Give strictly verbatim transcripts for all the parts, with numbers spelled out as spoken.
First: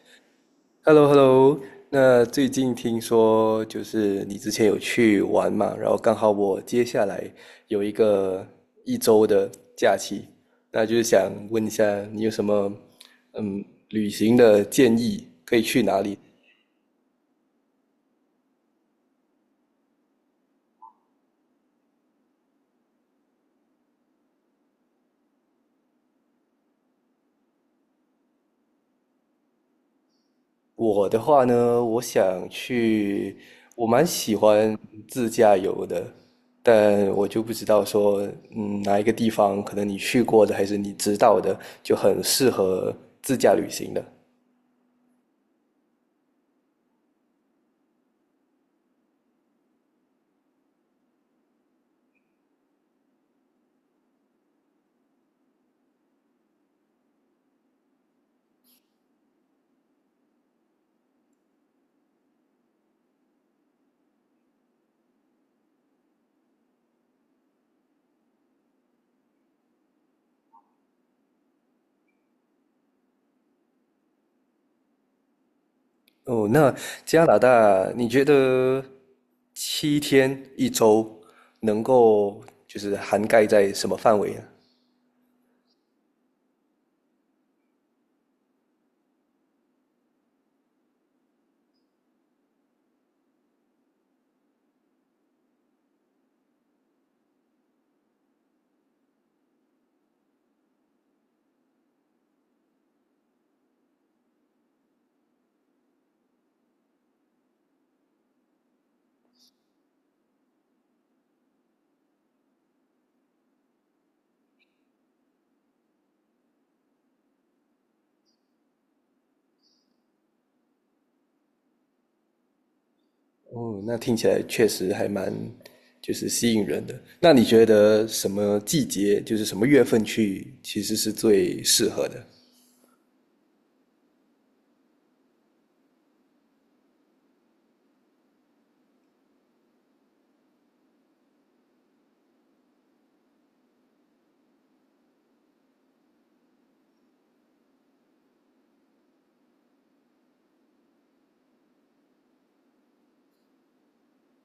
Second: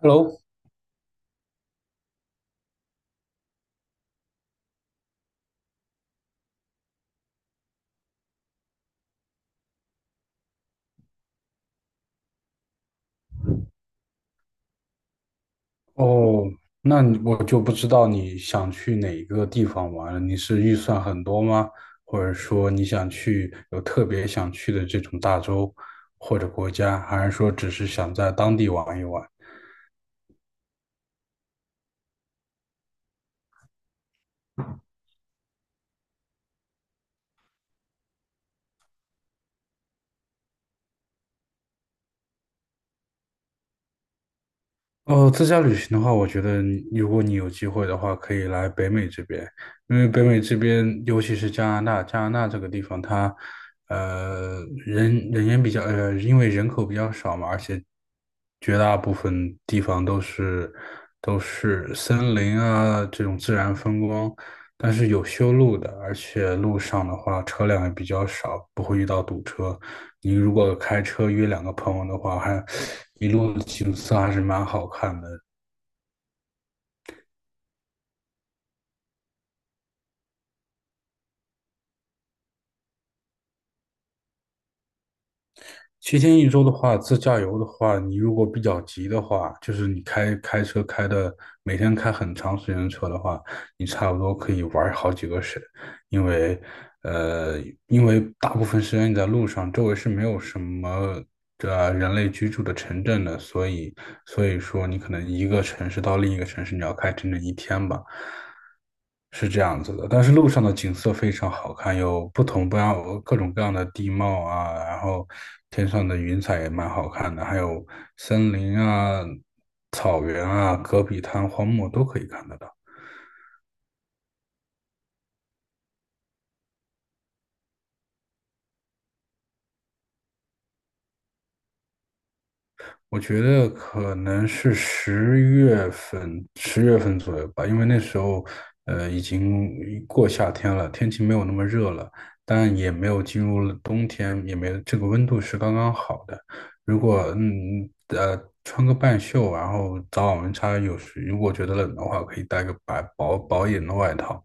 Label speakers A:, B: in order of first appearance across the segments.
A: Hello，
B: h e l l o h e l l o 那最近听说就是你之前有去玩嘛，然后刚好我接下来有一个一周的假期，那就是想问一下你有什么嗯旅行的建议，可以去哪里？
A: 哦，那你我就不知道你想去哪一个地方玩了。你是预算很多吗？或者说你想去有特别想去的这种大洲或者国家，还是说只是想在当地玩一玩？
B: 我的话呢，我想去，我蛮喜欢自驾游的，但我就不知道说，嗯，哪一个地方可能你去过的还是你知道的，就很适合自驾旅行的。
A: 哦，自驾旅行的话，我觉得你如果你有机会的话，可以来北美这边，因为北美这边，尤其是加拿大，加拿大这个地方它，呃，人人烟比较，呃，因为人口比较少嘛，而且绝大部分地方都是都是森林啊这种自然风光，但是有修路的，而且路上的话车辆也比较少，不会遇到堵车。你如果开车约两个朋友的话，还一路的景色还是蛮好看的。
B: 哦，那加拿大，你觉得七天一周能够就是涵盖在什么范围呢？
A: 七天一周的话，自驾游的话，你如果比较急的话，就是你开开车开的每天开很长时间的车的话，你差不多可以玩好几个省，因为呃，因为大部分时间你在路上，周围是没有什么这人类居住的城镇的，所以所以说你可能一个城市到另一个城市，你要开整整一天吧，是这样子的。但是路上的景色非常好看，有不同不样各种各样的地貌啊，然后天上的云彩也蛮好看的，还有森林啊、草原啊、戈壁滩、荒漠都可以看得到。
B: 哦，那听起来确实还蛮就是吸引人的。那你觉得什么季节，就是什么月份去，其实是最适合的？
A: 我觉得可能是十月份，十月份左右吧，因为那时候，呃，已经过夏天了，天气没有那么热了，但也没有进入了冬天，也没有这个温度是刚刚好的。如果嗯呃穿个半袖，然后早晚温差有时如果觉得冷的话，可以带个白薄薄一点的外套。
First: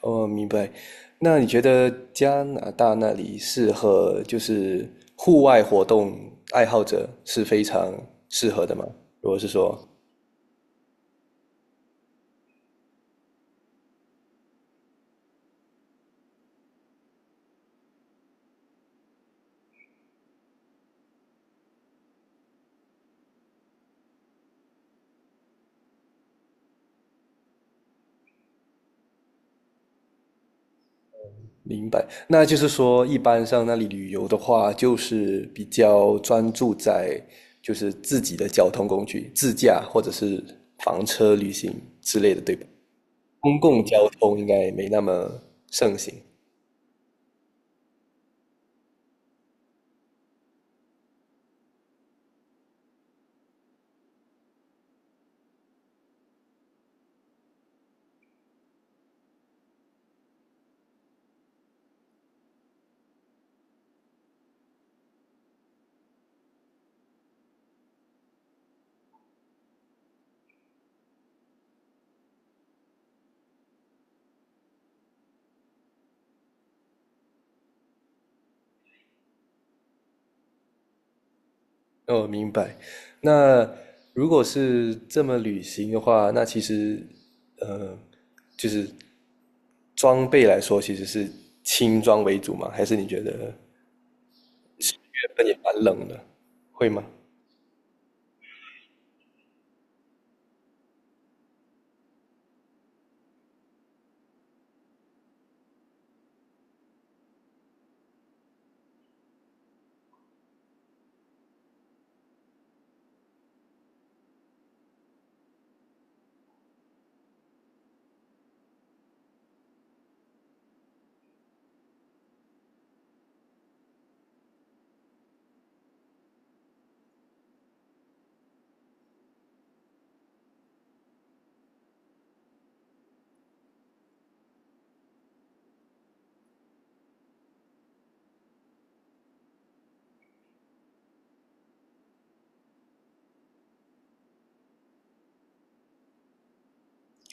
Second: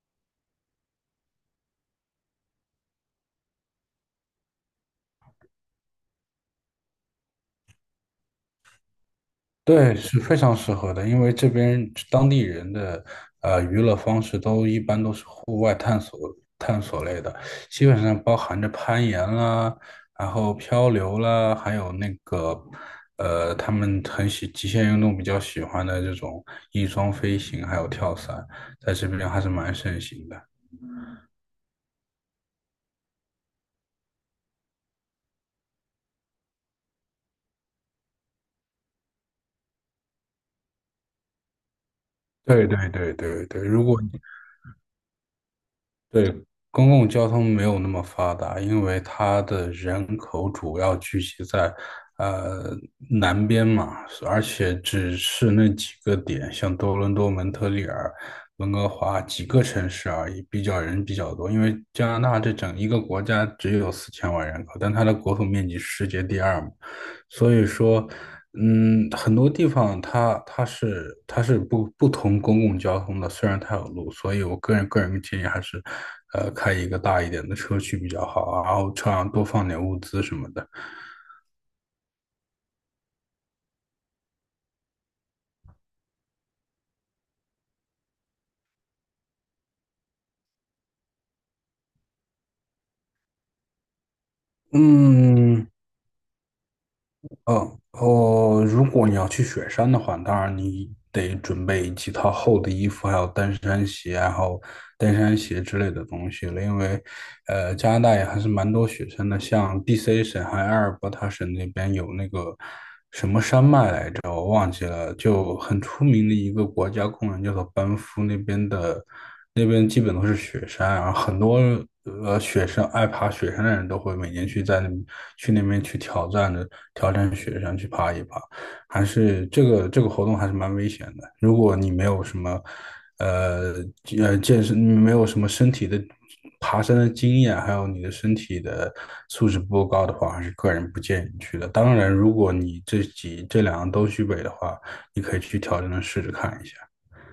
B: 哦，明白。那你觉得加拿大那里适合就是户外活动爱好者是非常适合的吗？如果是说。
A: 对，是非常适合的，因为这边当地人的呃娱乐方式都一般都是户外探索探索类的，基本上包含着攀岩啦，然后漂流啦，还有那个呃他们很喜极限运动比较喜欢的这种翼装飞行，还有跳伞，在这边还是蛮盛行的。
B: 明白，那就是说，一般上那里旅游的话，就是比较专注在就是自己的交通工具，自驾或者是房车旅行之类的，对吧？
A: 对，对，对，对，
B: 公
A: 对，
B: 共
A: 如果
B: 交通应该没那么盛行。
A: 对，公共交通没有那么发达，因为它的人口主要聚集在呃南边嘛，而且只是那几个点，像多伦多、蒙特利尔、温哥华几个城市而已，比较人比较多。因为加拿大这整一个国家只有四千万人口，但它的国土面积是世界第二嘛，所以说。嗯，很多地方它它是它是不不同公共交通的，虽然它有路，所以我个人个人建议还是，呃，开一个大一点的车去比较好啊，然后车上多放点物资什么的。
B: 哦，明白。那如果是这么旅行的话，那其实，呃，就是装备来说，其实是轻装为主嘛？还是你觉得原本也
A: 嗯。
B: 蛮冷的，会吗？
A: 哦哦，如果你要去雪山的话，当然你得准备几套厚的衣服，还有登山鞋，然后登山鞋之类的东西了，因为呃，加拿大也还是蛮多雪山的，像 D C 省还有阿尔伯塔省那边有那个。叫我忘记了，就很出名的一个国家公园，叫做班夫那边的，那边基本都是雪山，然后很多呃雪山爱爬雪山的人都会每年去在那去那边去挑战的挑战雪山去爬一爬。还是这个这个活动还是蛮危险的。如果你没有什么，呃呃健身，没有什么身体的爬山的经验，还有你的身体的素质不够高的话，还是个人不建议你去的。当然，如果你这几这两样都具备的话，你可以去挑战的试着看一下。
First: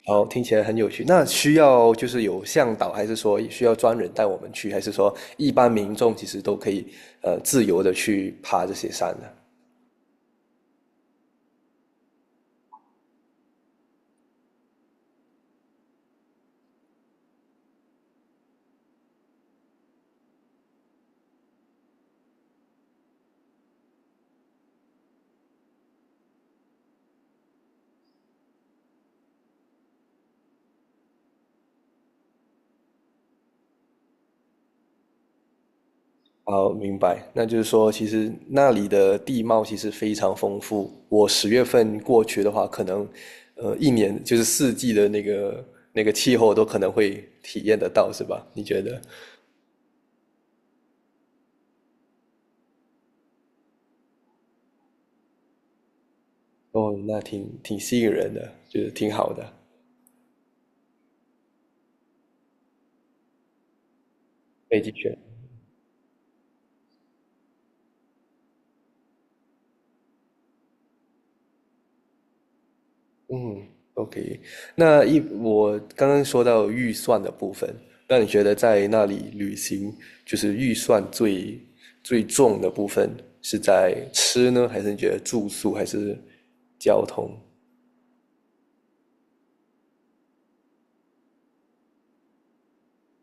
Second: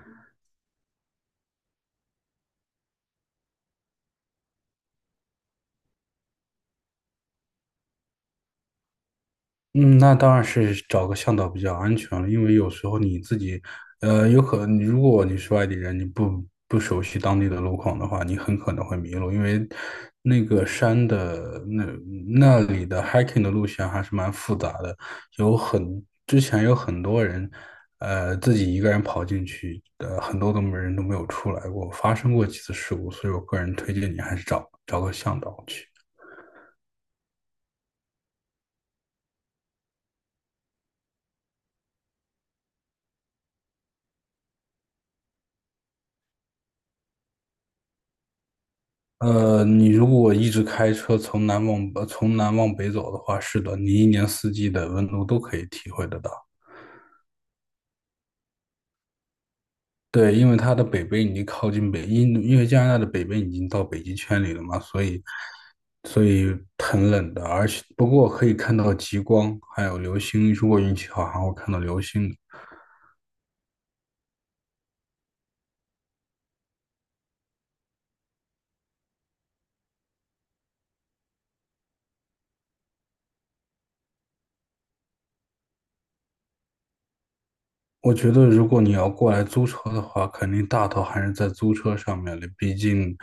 B: 哦，听起来很有趣。那需要就是有向导，还是说需要专人带我们去，还是说一般民众其实都可以呃自由的去爬这些山呢？
A: 嗯，那当然是找个向导比较安全了，因为有时候你自己，呃，有可能如果你是外地人，你不不熟悉当地的路况的话，你很可能会迷路，因为那个山的那那里的 hiking 的路线还是蛮复杂的，有很之前有很多人，呃，自己一个人跑进去，呃，很多都没人都没有出来过，发生过几次事故，所以我个人推荐你还是找找个向导去。
B: 哦，明白。那就是说，其实那里的地貌其实非常丰富。我十月份过去的话，可能呃一年就是四季的那个那个气候都可能会体验得到，是吧？你觉得？
A: 呃，你如果一直开车从南往呃从南往北走的话，是的，你一年四季的温度都可以体会得到。
B: 哦，那挺挺吸引人的，就是挺好的，
A: 对，因为它的北边已经靠近北，因因为加拿大的北边已经到北极圈里了嘛，
B: 北极
A: 所
B: 圈。
A: 以所以很冷的，而且不过可以看到极光，还有流星，如果运气好还会看到流星的。
B: 嗯，OK。那一我刚刚说到预算的部分，那你觉得在那里旅行，就是预算最最重的部分是在吃呢，还是你觉得住宿，还是交通？
A: 我觉得，如果你要过来租车的话，肯定大头还是在租车上面的，毕竟，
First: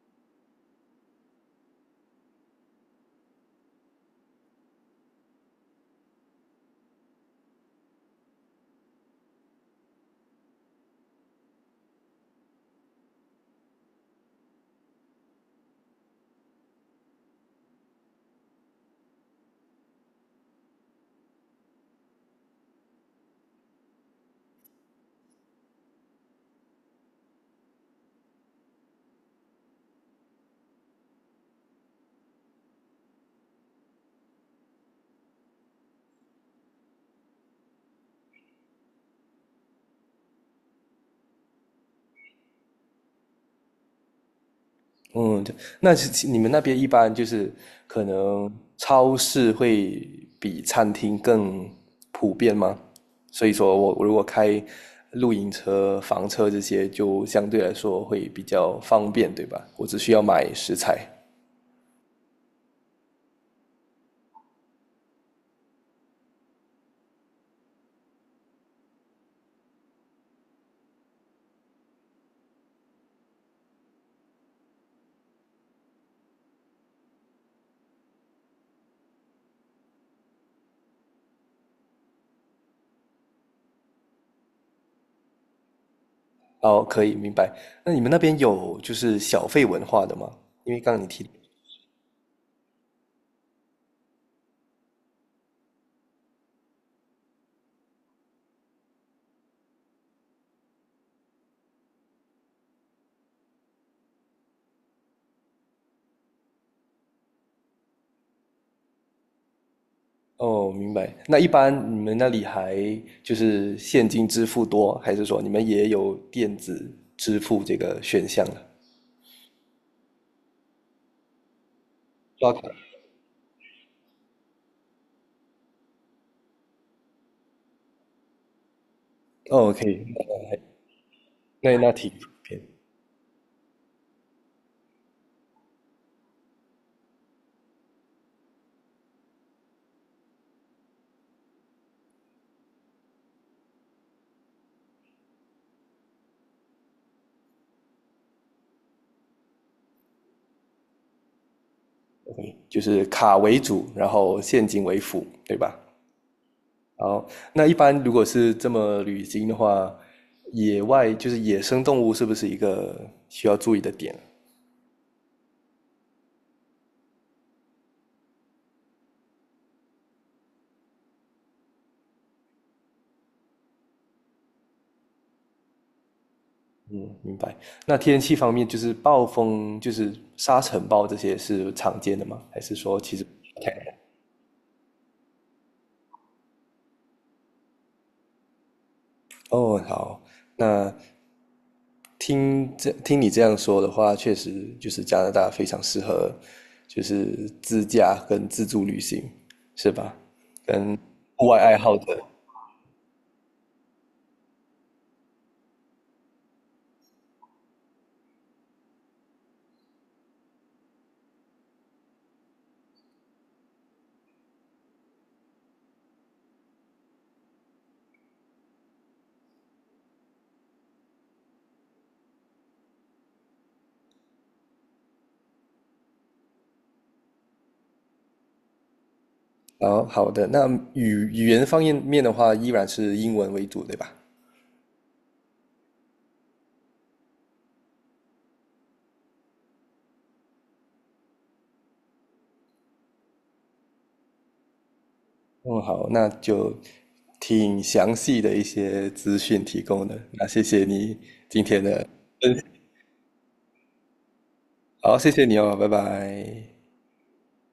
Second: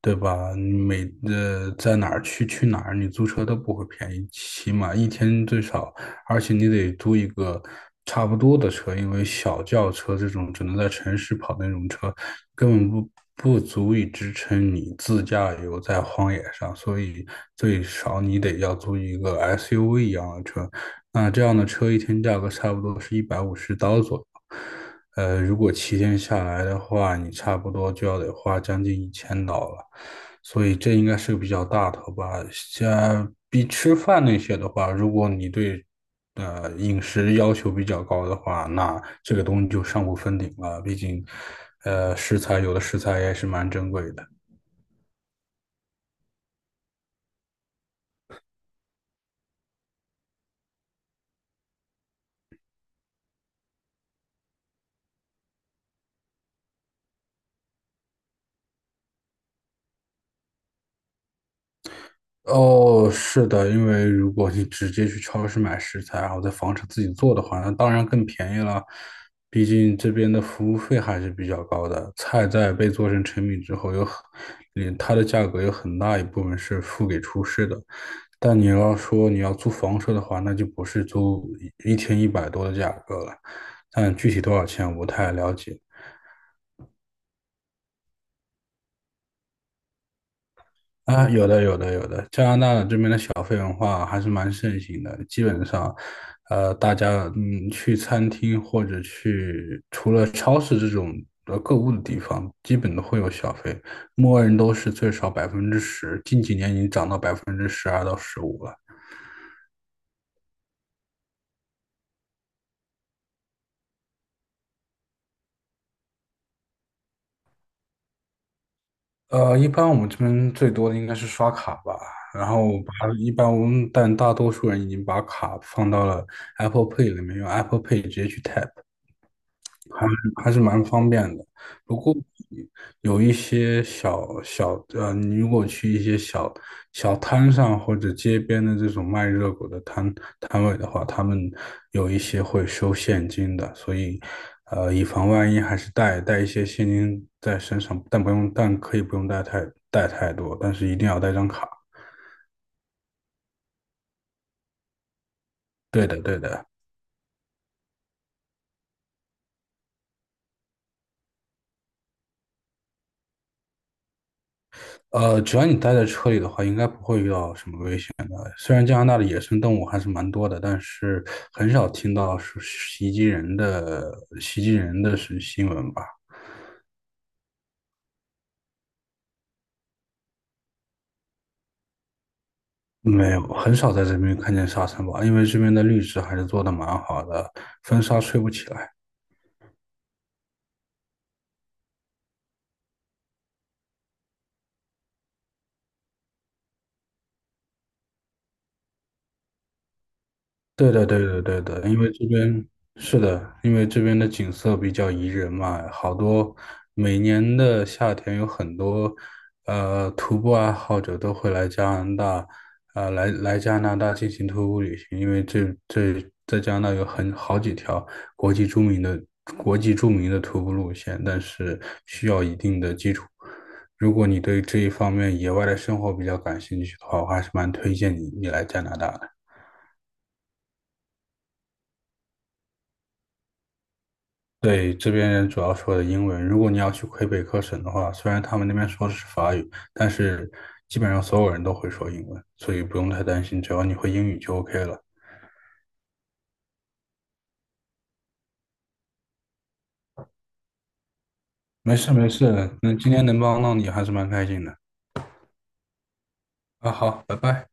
A: 对吧？你每呃在哪儿去去哪儿，你租车都不会便宜，起码一天最少，而且你得租一个差不多的车，因为小轿车这种只能在城市跑的那种车，根本不不足以支撑你自驾游在荒野上，所以最少你得要租一个 S U V 一样的车，那这样的车一天价格差不多是一百五十刀左右。呃，如果七天下来的话，你差不多就要得花将近一千刀了，所以这应该是个比较大头吧。像比吃饭那些的话，如果你对呃饮食要求比较高的话，那这个东西就上不封顶了。毕竟，呃，食材有的食材也是蛮珍贵的。
B: 嗯，对。那是你们那边一般就是可能超市会比餐厅更普遍吗？所以说我我如果开露营车、房车这些，就相对来说会比较方便，对吧？我只需要买食材。
A: 哦，是的，因为如果你直接去超市买食材，然后在房车自己做的话，那当然更便宜了。毕竟这边的服务费还是比较高的，菜在被做成成品之后，有很，嗯它的价格有很大一部分是付给厨师的。但你要说你要租房车的话，那就不是租一一天一百多的价格了。但具体多少钱我不太了解。
B: 哦，可以，明白。那你们那边有就是小费文化的吗？因为刚刚你提，
A: 啊，有的，有的，有的。加拿大这边的小费文化还是蛮盛行的，基本上，呃，大家嗯去餐厅或者去除了超市这种呃购物的地方，基本都会有小费，默认都是最少百分之十，近几年已经涨到百分之十二到十五了。
B: 哦，明白。那一般你们那里还就是现金支付多，还是说你们也有电子支付这个选项呢？
A: 呃，一般我们这边最多的应该是刷卡吧，然
B: 刷卡。
A: 后把一般我们但大多数人已经把卡放到了 Apple Pay 里面，用 Apple Pay 直接去 tap。
B: 哦，可以。
A: 还还是蛮方便的。
B: 那那
A: 不
B: 挺
A: 过
B: 普遍
A: 有一些小小呃，你如果去一些小小摊上或者街边的这种卖热狗的摊摊位的话，他们有一些会收现金的，所以呃，以防万一，还是带带一些现金在身上，但不用，但可以不用带太带太多，但是一定要带张卡。
B: 就是卡为主，然后现金为辅，对吧？
A: 对的，对的。
B: 好，那一般如果是这么旅行的话，野外就是野生动物是不是一个需要注意的点？
A: 呃，只要你待在车里的话，应该不会遇到什么危险的。虽然加拿大的野生动物还是蛮多的，但是很少听到是袭击人的袭击人的是新闻吧？
B: 嗯，明白。那天气方面，就是暴风，就是沙尘暴这些是常见的吗？还是说其实
A: 没有，
B: 不太？
A: 很少在这边看见沙尘暴，因为这边的绿植还是做的蛮好的，风沙吹不起来。
B: 哦，好，那听这听你这样说的话，确实就是加拿大非常适合，就是自驾跟自助旅行，是吧？
A: 对
B: 跟
A: 的，对的，
B: 户外
A: 对
B: 爱
A: 的，
B: 好
A: 因为
B: 者。
A: 这边是的，因为这边的景色比较宜人嘛，好多每年的夏天有很多呃徒步爱好者都会来加拿大，呃来来加拿大进行徒步旅行，因为这这在加拿大有很好几条国际著名的国际著名的徒步路线，但是需要一定的基础。如果你对这一方面野外的生活比较感兴趣的话，我还是蛮推荐你你来加拿大的。
B: 好，好的，那语语言方面面的话，依然是英文为主，对吧？
A: 对，这边人主要说的英文。如果你要去魁北克省的话，虽然他们那边说的是法语，但是基本上所有人都会说英文，所以不用太担心，只要你会英语就 OK 了。
B: 嗯，好，那就挺详细的一些资讯提供的，那谢谢你今天
A: 没
B: 的，
A: 事，没事，那今天能帮到你还是蛮开心的。
B: 好，谢谢你哦，拜拜。
A: 啊，好，拜拜。